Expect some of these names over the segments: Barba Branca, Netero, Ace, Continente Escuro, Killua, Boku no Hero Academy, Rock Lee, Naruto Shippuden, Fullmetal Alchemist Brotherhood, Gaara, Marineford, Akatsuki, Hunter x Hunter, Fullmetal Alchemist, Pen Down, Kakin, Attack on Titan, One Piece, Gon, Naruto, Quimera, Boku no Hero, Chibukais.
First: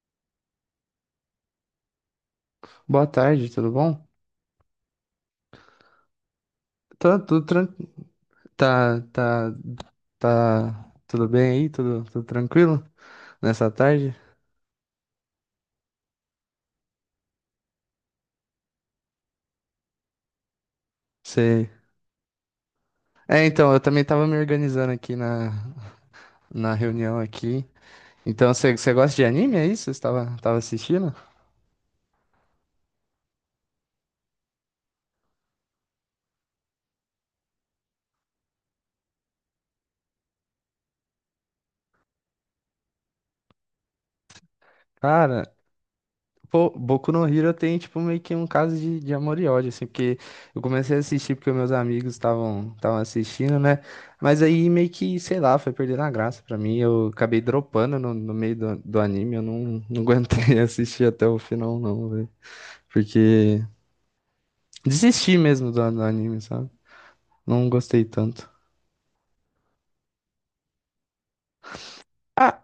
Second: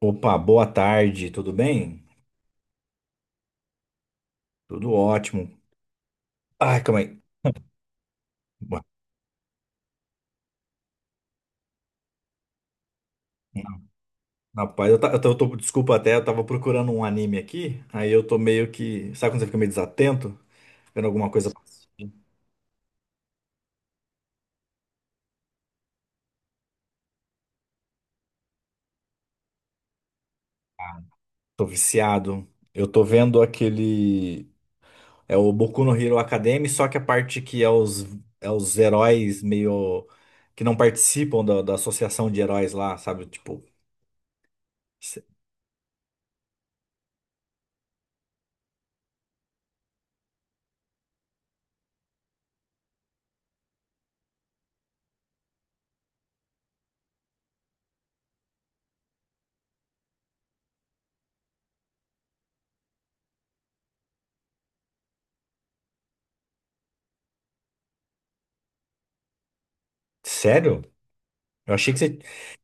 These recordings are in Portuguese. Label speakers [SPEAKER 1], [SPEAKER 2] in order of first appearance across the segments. [SPEAKER 1] Opa, boa tarde, tudo bem?
[SPEAKER 2] Boa tarde, tudo bom?
[SPEAKER 1] Tudo ótimo. Ai, calma
[SPEAKER 2] Tá
[SPEAKER 1] aí.
[SPEAKER 2] tudo tranquilo.
[SPEAKER 1] Boa-
[SPEAKER 2] Tá, tá, tá tudo bem aí? Tudo tranquilo nessa tarde?
[SPEAKER 1] Rapaz, eu, ta- eu tô- desculpa até, eu tava procurando um anime aqui, aí eu tô meio que. Sabe quando você fica meio desatento? Vendo alguma coisa,
[SPEAKER 2] Sei. Eu também tava me organizando na reunião aqui. Então, você gosta de anime, é isso? Você tava assistindo?
[SPEAKER 1] tô viciado. Eu tô vendo aquele. É o Boku no Hero Academy, só que a parte que é os heróis meio. Que não participam da associação de heróis lá, sabe? Tipo. sé-
[SPEAKER 2] Cara, pô, Boku no Hero tem, tipo, meio que um caso de amor e ódio, assim, porque eu comecei a assistir porque meus amigos estavam assistindo, né? Mas aí meio que, sei lá, foi perdendo a graça pra mim. Eu acabei dropando no meio do anime, eu não aguentei assistir até o final, não, velho. Porque desisti mesmo do anime, sabe? Não gostei tanto.
[SPEAKER 1] Sério? Eu achei que você.
[SPEAKER 2] Ah,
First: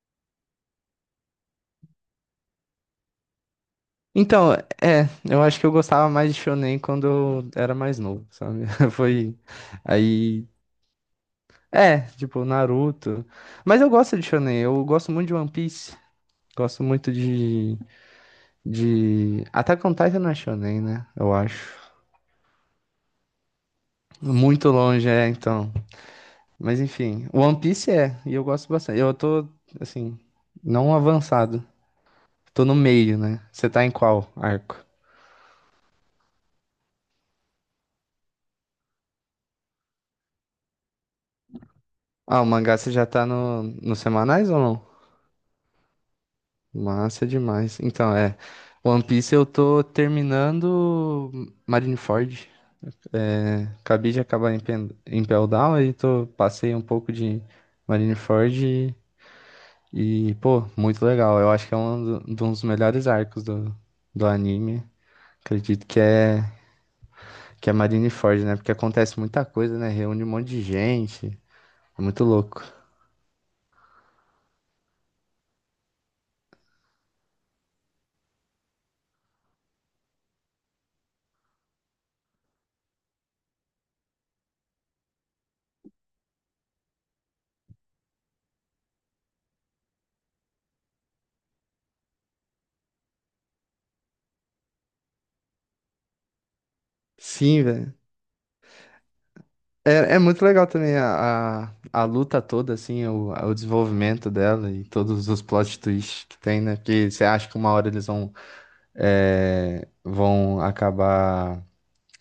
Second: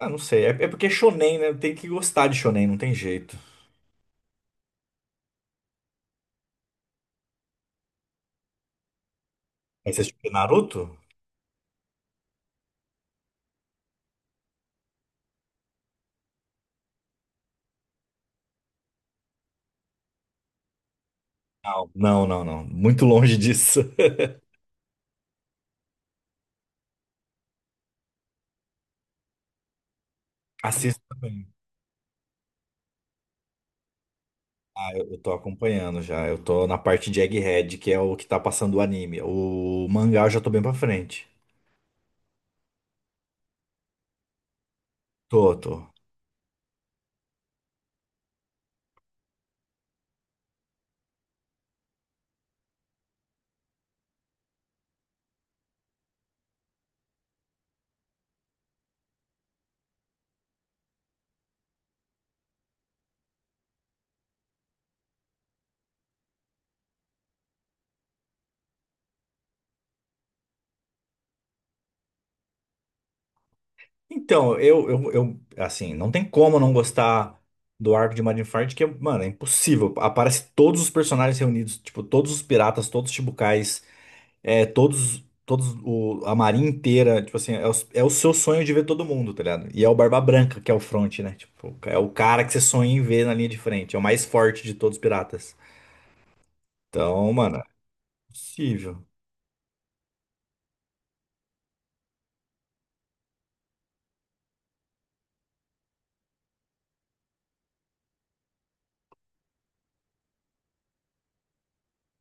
[SPEAKER 1] Ah, não sei. É porque é shonen, né? Tem que gostar de shonen, não tem jeito.
[SPEAKER 2] então, é, eu acho que eu gostava mais de Shonen quando eu era mais novo, sabe? Foi.
[SPEAKER 1] Aí você assistiu
[SPEAKER 2] Aí
[SPEAKER 1] Naruto?
[SPEAKER 2] é, tipo, Naruto. Mas eu gosto de shonen, eu gosto muito de One Piece. Gosto muito de... Attack on Titan não é shonen, né? Eu acho.
[SPEAKER 1] Não, não, não, não. Muito longe disso.
[SPEAKER 2] Muito longe, é, então. Mas enfim, One Piece é, e eu gosto bastante. Eu tô, assim, não
[SPEAKER 1] Assisto também.
[SPEAKER 2] avançado. Tô no meio, né? Você tá em qual arco?
[SPEAKER 1] Ah, eu tô acompanhando já. Eu tô na parte de Egghead, que é o que tá passando o anime. O mangá eu já tô bem pra frente.
[SPEAKER 2] Ah, o mangá você já tá nos semanais ou não?
[SPEAKER 1] Tô, tô.
[SPEAKER 2] Massa demais. Então, é. One Piece eu tô terminando Marineford. É, acabei de acabar em, Pen em Pell Down, aí tô, passei um pouco de Marineford e, pô, muito legal. Eu acho que é um, de um dos melhores arcos do anime. Acredito que é Marineford, né? Porque acontece muita coisa, né? Reúne um monte de gente. É muito louco.
[SPEAKER 1] Então, eu, assim, não tem como não gostar do arco de Marineford, que, mano, é impossível. Aparece todos os personagens reunidos, tipo, todos os piratas, todos os Chibukais. É, todos, todos, a marinha inteira, tipo assim, é o seu sonho de ver todo mundo, tá ligado? E é o Barba Branca que é o front, né? Tipo, é o cara que você sonha em ver na linha de frente, é o mais forte de todos os piratas. Então, mano, é
[SPEAKER 2] Sim, velho.
[SPEAKER 1] possível.
[SPEAKER 2] É, é muito legal também a luta toda, assim, o desenvolvimento dela e todos os plot twists que tem, né? Porque você acha que uma hora eles vão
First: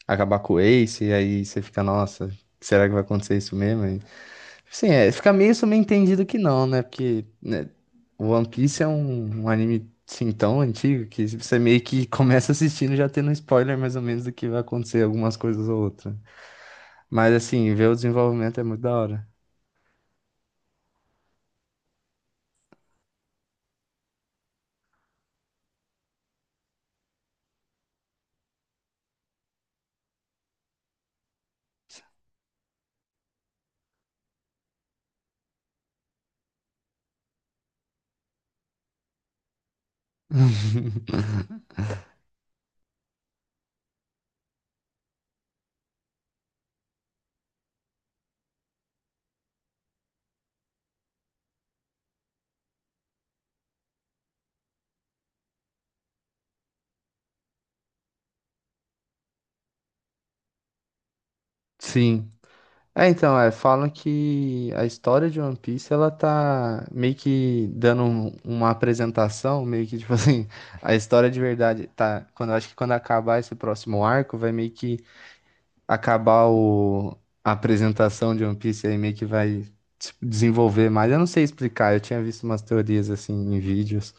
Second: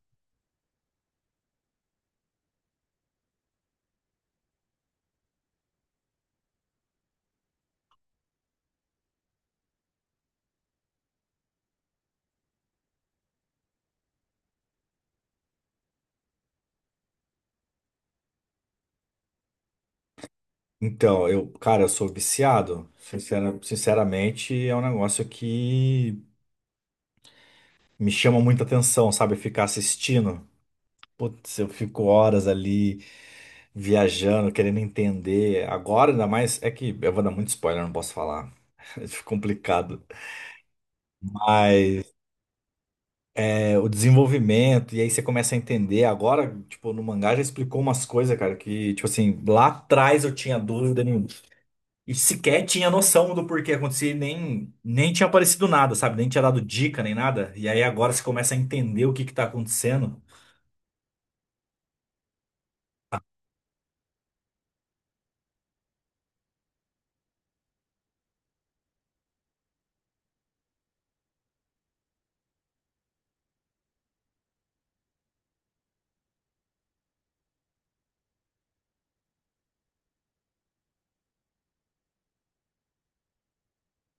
[SPEAKER 2] acabar com o Ace, e aí você fica, nossa, será que vai acontecer isso mesmo? E, assim, é, fica meio subentendido que não, né? Porque né, o One Piece é um, um anime assim, tão antigo que você meio que começa assistindo já tendo um spoiler mais ou menos do que vai acontecer algumas coisas ou outras. Mas assim, ver o desenvolvimento é muito da hora.
[SPEAKER 1] Então, eu, cara, eu sou viciado. Sinceramente, é um negócio que me chama muita atenção, sabe? Ficar assistindo. Putz, eu fico horas ali, viajando, querendo entender. Agora, ainda mais, é que eu vou dar muito spoiler, não posso falar. É complicado. Mas é, o desenvolvimento, e aí você começa a entender. Agora, tipo, no mangá já explicou umas coisas, cara, que, tipo assim, lá atrás eu tinha dúvida nenhuma. E sequer tinha noção do porquê acontecer, e nem tinha aparecido nada, sabe? Nem tinha dado dica, nem nada. E aí agora você começa a entender o que que tá acontecendo.
[SPEAKER 2] Sim. É, então, é, falam que a história de One Piece, ela tá meio que dando uma apresentação, meio que, tipo assim, a história de verdade tá, quando, acho que quando acabar esse próximo arco, vai meio que acabar o, a apresentação de One Piece, aí meio que vai se desenvolver mais, eu não sei explicar, eu tinha visto umas teorias, assim, em vídeos,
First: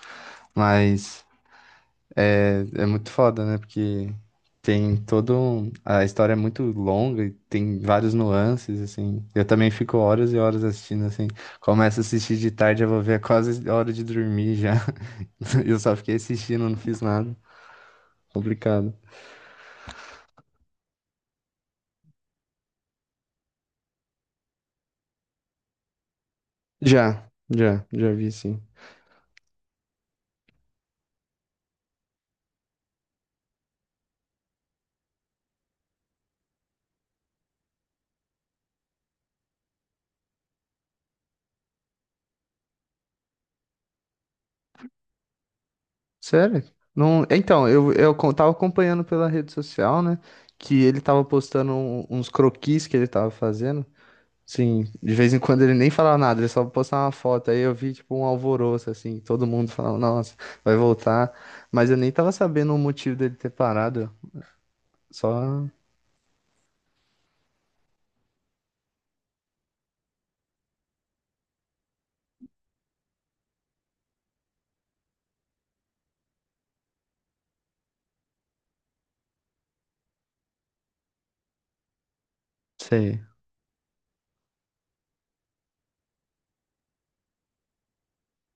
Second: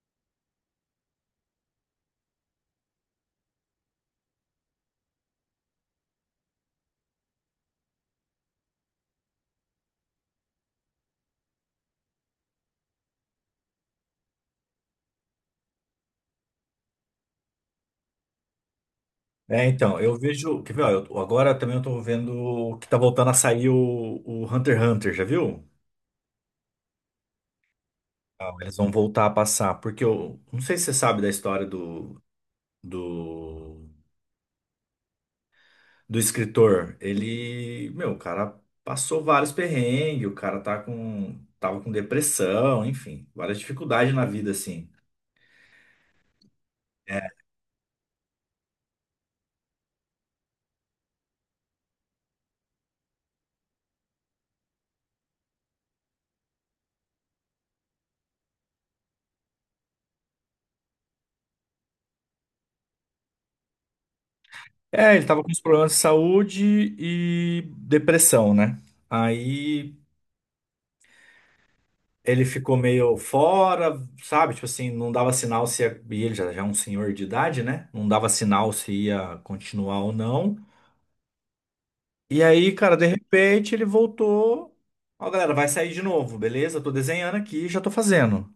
[SPEAKER 2] mas... É, é muito foda, né? Porque tem todo um... A história é muito longa e tem vários nuances, assim. Eu também fico horas e horas assistindo, assim. Começo a assistir de tarde, eu vou ver é quase hora de dormir já. Eu só fiquei assistindo, não fiz nada. Complicado.
[SPEAKER 1] É, então, eu vejo. Quer ver, ó, agora também eu tô vendo que tá voltando a sair o Hunter x Hunter, já viu?
[SPEAKER 2] Já vi,
[SPEAKER 1] Ah,
[SPEAKER 2] sim.
[SPEAKER 1] eles vão voltar a passar, porque eu não sei se você sabe da história do, do escritor. Ele, meu, o cara passou vários perrengues, o cara tava com depressão, enfim, várias dificuldades na vida, assim.
[SPEAKER 2] Sério? Não... Então, eu tava acompanhando pela rede social, né? Que ele tava postando uns croquis que ele tava fazendo. Sim, de vez em quando ele nem falava nada, ele só postava uma foto. Aí eu vi, tipo, um alvoroço, assim, todo mundo falando, nossa, vai voltar. Mas eu nem tava sabendo o motivo dele ter parado.
[SPEAKER 1] É, ele
[SPEAKER 2] Só,
[SPEAKER 1] tava com uns problemas de saúde e depressão, né? Aí ele ficou meio fora, sabe? Tipo assim, não dava sinal se ia... E ele já é um senhor de idade, né? Não dava sinal se ia continuar ou não. E aí, cara, de
[SPEAKER 2] sei.
[SPEAKER 1] repente ele voltou. Ó, galera, vai sair de novo, beleza? Tô desenhando aqui, já tô fazendo.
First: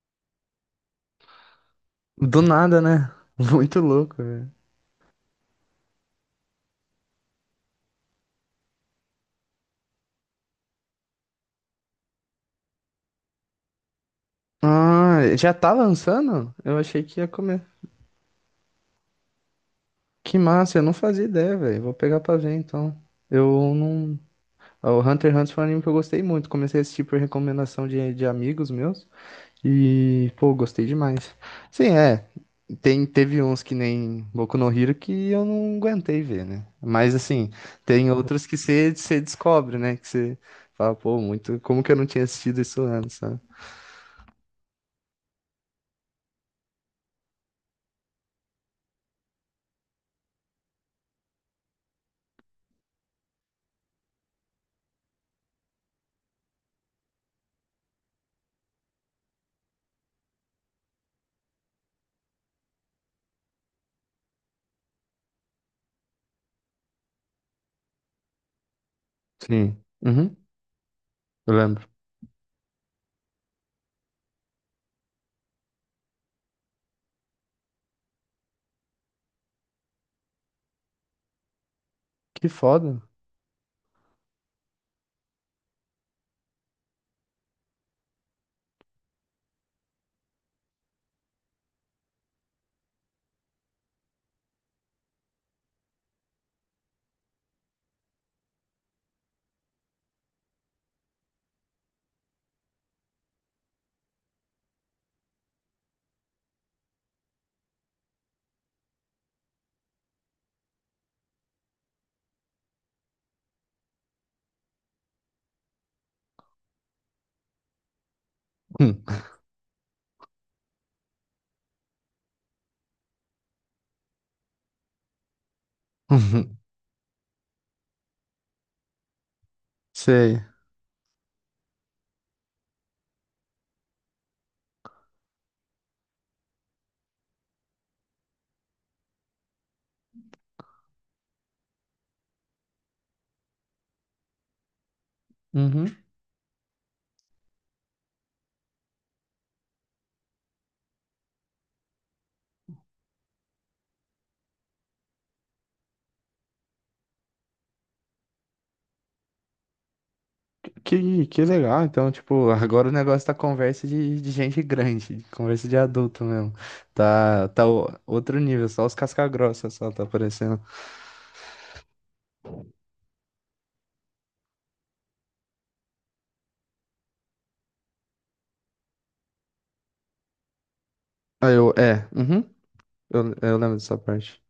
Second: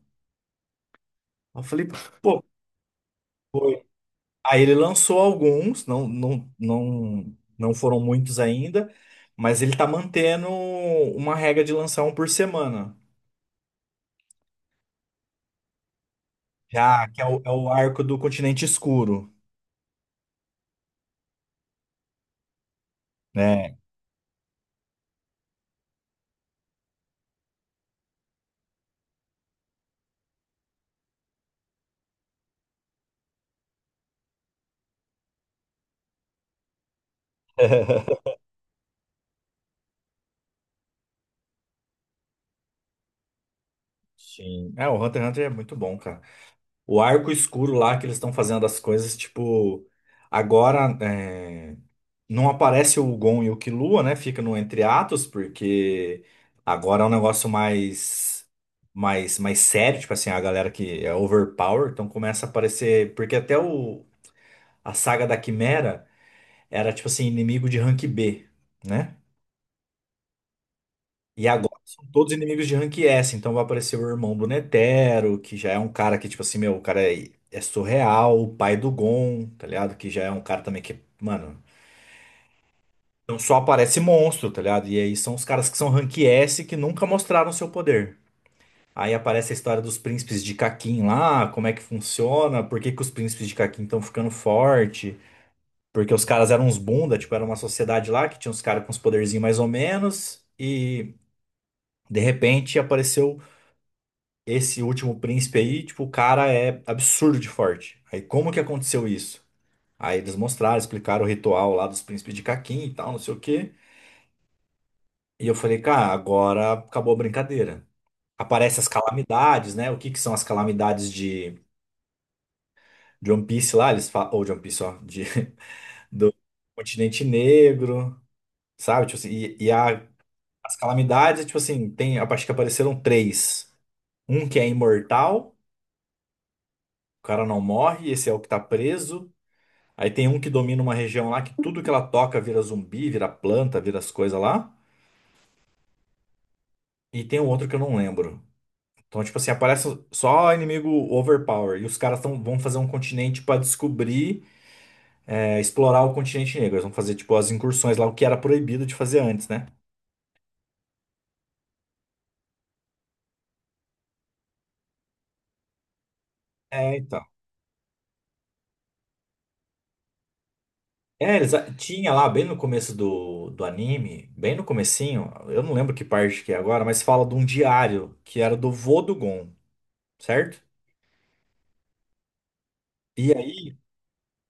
[SPEAKER 1] Aí eu falei, pô,
[SPEAKER 2] Do nada, né? Muito
[SPEAKER 1] foi.
[SPEAKER 2] louco, velho.
[SPEAKER 1] Aí ele lançou alguns, não, não, não, não foram muitos ainda, mas ele tá mantendo uma regra de lançar um por semana,
[SPEAKER 2] Ah, já tá lançando? Eu achei
[SPEAKER 1] já que
[SPEAKER 2] que
[SPEAKER 1] é
[SPEAKER 2] ia
[SPEAKER 1] o, é
[SPEAKER 2] comer.
[SPEAKER 1] o arco do Continente Escuro,
[SPEAKER 2] Que massa, eu não fazia ideia, velho. Vou pegar pra ver, então. Eu
[SPEAKER 1] né?
[SPEAKER 2] não. O Hunter x Hunter foi um anime que eu gostei muito. Comecei a assistir por recomendação de amigos meus. E, pô, gostei demais. Sim, é. Tem, teve uns que nem Boku no Hero que eu não aguentei ver, né? Mas, assim, tem outros que você descobre, né? Que você fala, pô, muito. Como que eu não tinha assistido isso antes, sabe?
[SPEAKER 1] Sim. É, o Hunter x Hunter é muito bom, cara. O arco escuro lá que eles estão fazendo as coisas, tipo, agora. É, não aparece o Gon e o Killua, né? Fica no entre atos, porque agora é um negócio mais sério, tipo assim, a galera que é overpower, então começa a aparecer, porque a saga da Quimera era tipo assim, inimigo de rank B, né?
[SPEAKER 2] Sim. Uhum.
[SPEAKER 1] E
[SPEAKER 2] Eu
[SPEAKER 1] agora
[SPEAKER 2] lembro.
[SPEAKER 1] são todos inimigos de rank S, então vai aparecer o irmão do Netero, que já é um cara que, tipo assim, meu, o cara é surreal, o pai do Gon, tá ligado? Que já é um cara também que, mano.
[SPEAKER 2] Que foda.
[SPEAKER 1] Então só aparece monstro, tá ligado? E aí são os caras que são rank S que nunca mostraram seu poder. Aí aparece a história dos príncipes de Kakin lá, como é que funciona, por que que os príncipes de Kakin estão ficando forte, porque os caras eram uns bunda, tipo, era uma sociedade lá que tinha uns caras com uns poderzinhos mais ou menos, e de repente apareceu esse último príncipe aí, tipo, o cara é absurdo de forte. Aí como que aconteceu isso? Aí eles mostraram, explicaram o ritual lá dos príncipes de Kakin e tal, não sei o quê. E eu falei, cara, agora acabou a brincadeira. Aparecem as
[SPEAKER 2] Hum.
[SPEAKER 1] calamidades, né? O que que são as calamidades de One Piece lá? Eles falam, ou de One Piece, ó, do continente negro, sabe? Tipo assim, e
[SPEAKER 2] Sei.
[SPEAKER 1] as calamidades, tipo assim, tem, acho que apareceram três. Um que é imortal, o cara não morre, esse é o que tá preso. Aí tem um que domina uma região lá que tudo que ela toca vira zumbi, vira planta, vira as coisas lá.
[SPEAKER 2] Uhum.
[SPEAKER 1] E tem um outro que eu não lembro. Então, tipo assim, aparece só inimigo overpower. E os caras vão fazer um continente pra descobrir, é, explorar o continente negro. Eles vão fazer, tipo, as incursões lá, o que era proibido de fazer antes, né?
[SPEAKER 2] Que legal. Então, tipo, agora o negócio tá conversa de gente grande, conversa de adulto mesmo.
[SPEAKER 1] É, então.
[SPEAKER 2] Tá outro nível, só os casca-grossa só tá aparecendo.
[SPEAKER 1] É, eles tinha lá, bem no começo do anime, bem no comecinho, eu não lembro que parte que é agora, mas fala de um diário que era do vô do Gon, certo?
[SPEAKER 2] Ah, eu, é, uhum,
[SPEAKER 1] E
[SPEAKER 2] eu lembro
[SPEAKER 1] aí
[SPEAKER 2] dessa parte.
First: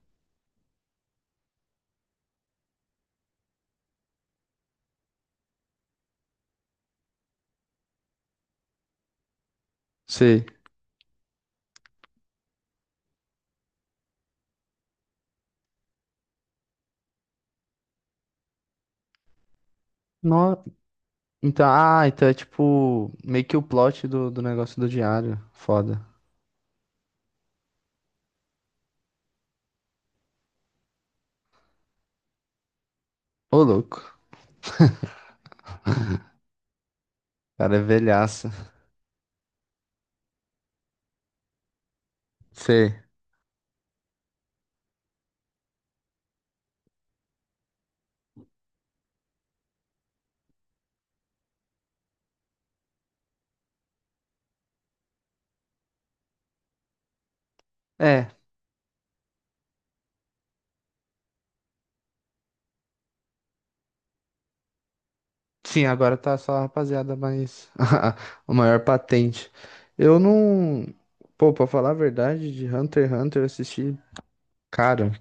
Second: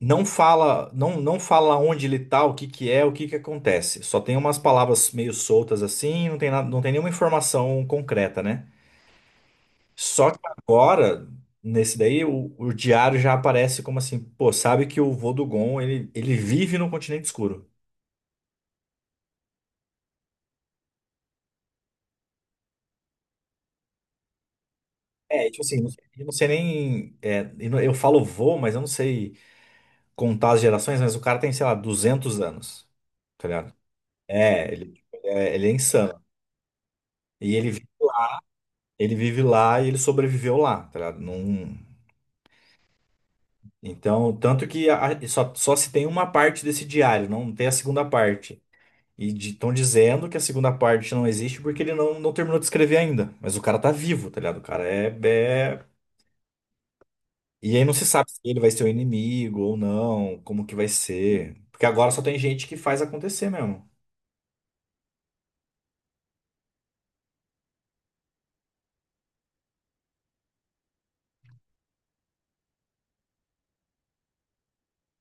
[SPEAKER 1] não fala, não, não fala onde ele tá, o que que é, o que que acontece. Só tem umas palavras meio soltas assim, não tem nada, não tem nenhuma informação concreta, né? Só que
[SPEAKER 2] Sei.
[SPEAKER 1] agora, nesse daí, o diário já aparece como assim, pô, sabe que o vô do Gon, ele vive no continente escuro.
[SPEAKER 2] No... Então, ah, então é tipo meio que o plot do negócio do diário.
[SPEAKER 1] É, tipo assim,
[SPEAKER 2] Foda.
[SPEAKER 1] eu não sei nem, é, eu não- eu falo vô, mas eu não sei contar as gerações, mas o cara tem, sei lá, 200 anos, tá
[SPEAKER 2] Ô,
[SPEAKER 1] ligado?
[SPEAKER 2] louco. O
[SPEAKER 1] É, ele, é, ele é insano. E ele,
[SPEAKER 2] cara, é
[SPEAKER 1] vi-
[SPEAKER 2] velhaça.
[SPEAKER 1] ele vive lá e ele sobreviveu lá, tá ligado? Não-
[SPEAKER 2] Sei.
[SPEAKER 1] então, tanto que só se tem uma parte desse diário, não tem a segunda parte. E estão dizendo que a segunda parte não existe porque ele não, não terminou de escrever ainda. Mas o cara tá vivo, tá ligado? O cara é. E aí não se sabe
[SPEAKER 2] É,
[SPEAKER 1] se ele vai ser o inimigo ou não, como que vai ser. Porque agora só tem gente que faz acontecer mesmo.
[SPEAKER 2] sim, agora tá só a rapaziada, mas o maior patente. Eu não. Pô, pra falar a verdade, de Hunter x Hunter eu assisti, cara,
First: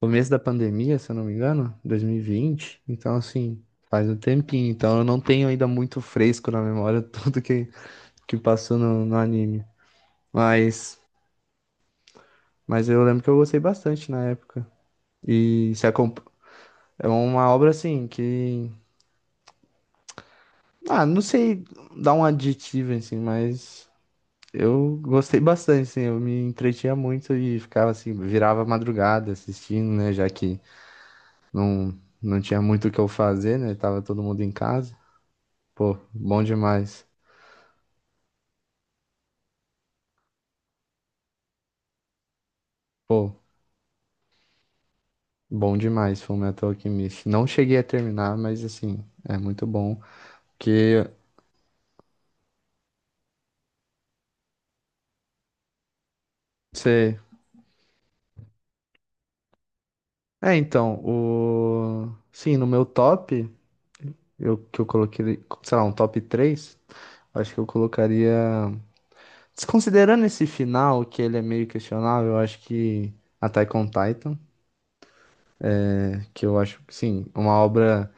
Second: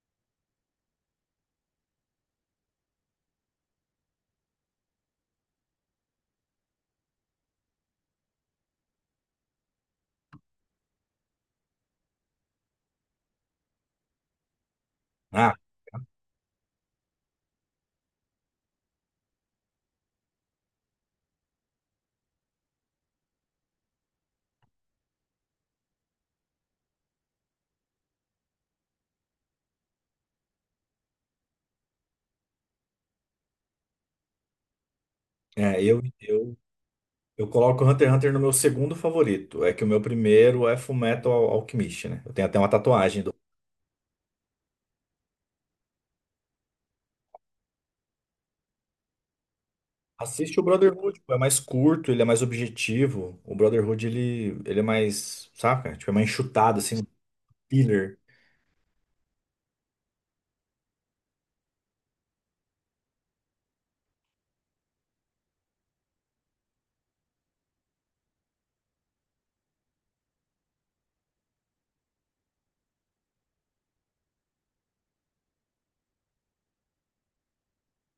[SPEAKER 2] começo da pandemia, se eu não me engano, 2020. Então, assim, faz um tempinho. Então eu não tenho ainda muito fresco na memória tudo que passou no anime. Mas, mas eu lembro que eu gostei bastante na época.
[SPEAKER 1] Ah,
[SPEAKER 2] E se acompa- é uma obra assim que. Ah, não sei dar um adjetivo assim, mas eu gostei bastante, assim, eu me entretinha muito e ficava assim, virava madrugada assistindo, né? Já que não, não tinha muito o que eu fazer, né? Tava todo mundo em casa.
[SPEAKER 1] é,
[SPEAKER 2] Pô,
[SPEAKER 1] eu,
[SPEAKER 2] bom
[SPEAKER 1] eu,
[SPEAKER 2] demais.
[SPEAKER 1] eu coloco o Hunter x Hunter no meu segundo favorito. É que o meu primeiro é Fullmetal Alchemist, né? Eu tenho até uma tatuagem do.
[SPEAKER 2] Pô, bom demais, Fullmetal Alchemist. Não cheguei a terminar, mas assim, é muito bom.
[SPEAKER 1] Assiste o
[SPEAKER 2] Que
[SPEAKER 1] Brotherhood, pô, é mais curto, ele é mais objetivo. O Brotherhood, ele é mais, saca? Tipo, é mais enxutado, assim, um
[SPEAKER 2] você
[SPEAKER 1] filler.
[SPEAKER 2] é, então, o... Sim, no meu top, eu, que eu coloquei, sei lá, um top 3 acho que eu colocaria... Desconsiderando esse final, que ele é meio questionável, eu acho que Attack on Titan, né, que eu acho, sim, uma obra...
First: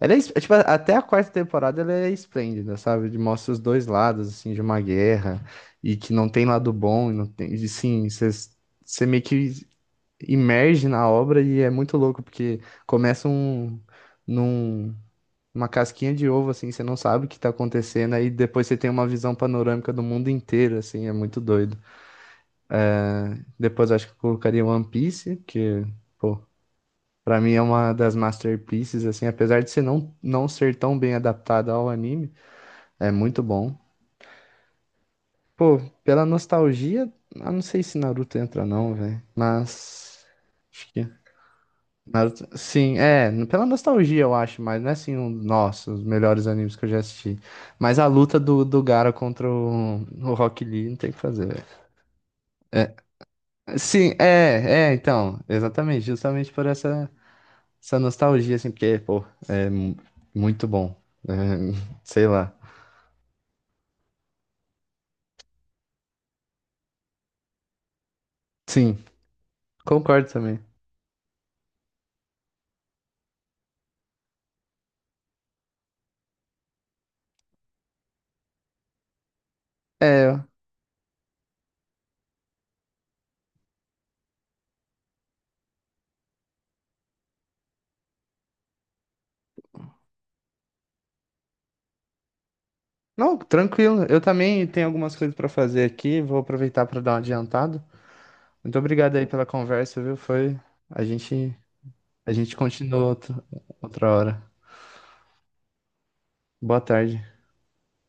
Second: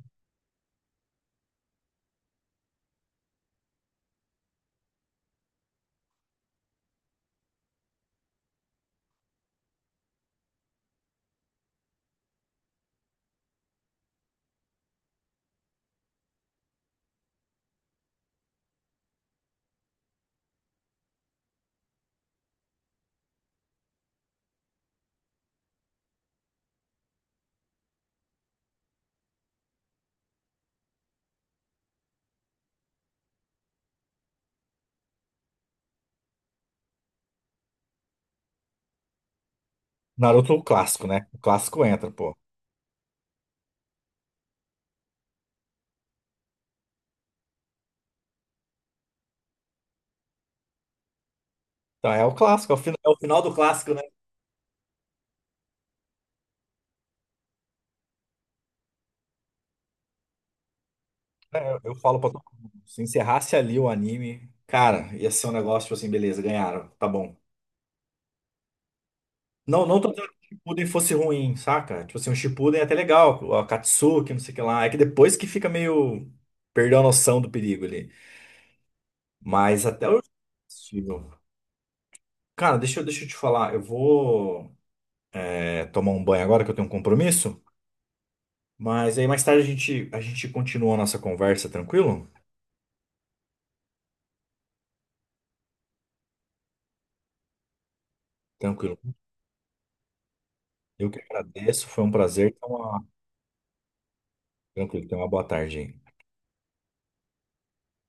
[SPEAKER 2] Ela é, es- é, tipo, até a 4ª temporada ela é esplêndida, sabe? De mostra os dois lados, assim, de uma guerra, e que não tem lado bom, e não tem... E, sim, você meio que imerge na obra e é muito louco, porque começa um, num, uma casquinha de ovo, assim, você não sabe o que tá acontecendo, aí depois você tem uma visão panorâmica do mundo inteiro, assim, é muito doido. Depois eu acho que eu colocaria One Piece, que, pô, pra mim é uma das masterpieces, assim, apesar de ser não ser tão bem adaptada ao anime, é muito bom. Pô, pela nostalgia, eu não sei se Naruto entra não, velho, mas...
[SPEAKER 1] Naruto é o
[SPEAKER 2] acho que
[SPEAKER 1] clássico, né? O clássico entra, pô.
[SPEAKER 2] Naruto- sim, é, pela nostalgia eu acho, mas não é assim um, nossa, os melhores animes que eu já assisti. Mas a luta do Gaara contra o Rock Lee não tem o que fazer, velho.
[SPEAKER 1] Então é o clássico,
[SPEAKER 2] É,
[SPEAKER 1] é o final do clássico, né?
[SPEAKER 2] sim, é, é, então, exatamente, justamente por essa, essa nostalgia, assim, porque, pô, muito bom. É,
[SPEAKER 1] É, eu falo
[SPEAKER 2] sei
[SPEAKER 1] pra todo
[SPEAKER 2] lá.
[SPEAKER 1] mundo, se encerrasse ali o anime, cara, ia ser um negócio, tipo assim, beleza, ganharam, tá bom.
[SPEAKER 2] Sim,
[SPEAKER 1] Não, não tô dizendo
[SPEAKER 2] concordo
[SPEAKER 1] que o
[SPEAKER 2] também.
[SPEAKER 1] Shippuden fosse ruim, saca? Tipo assim, o Shippuden é até legal, o Akatsuki, não sei o que lá. É que depois que fica meio... Perdeu a noção do perigo ali. Mas até o...
[SPEAKER 2] É,
[SPEAKER 1] Possível. Cara, deixa eu te falar, eu vou é, tomar um banho agora que eu tenho um compromisso, mas aí mais tarde a gente continua a nossa conversa, tranquilo?
[SPEAKER 2] não, tranquilo, eu também tenho algumas coisas pra fazer aqui, vou aproveitar pra dar um adiantado. Muito
[SPEAKER 1] Tranquilo.
[SPEAKER 2] obrigado aí pela conversa, viu? Foi, a
[SPEAKER 1] Eu que
[SPEAKER 2] gente
[SPEAKER 1] agradeço, foi um
[SPEAKER 2] a
[SPEAKER 1] prazer.
[SPEAKER 2] gente
[SPEAKER 1] Então, uma...
[SPEAKER 2] continua outra outra hora.
[SPEAKER 1] Tranquilo, tenha uma boa tarde aí.
[SPEAKER 2] Boa tarde.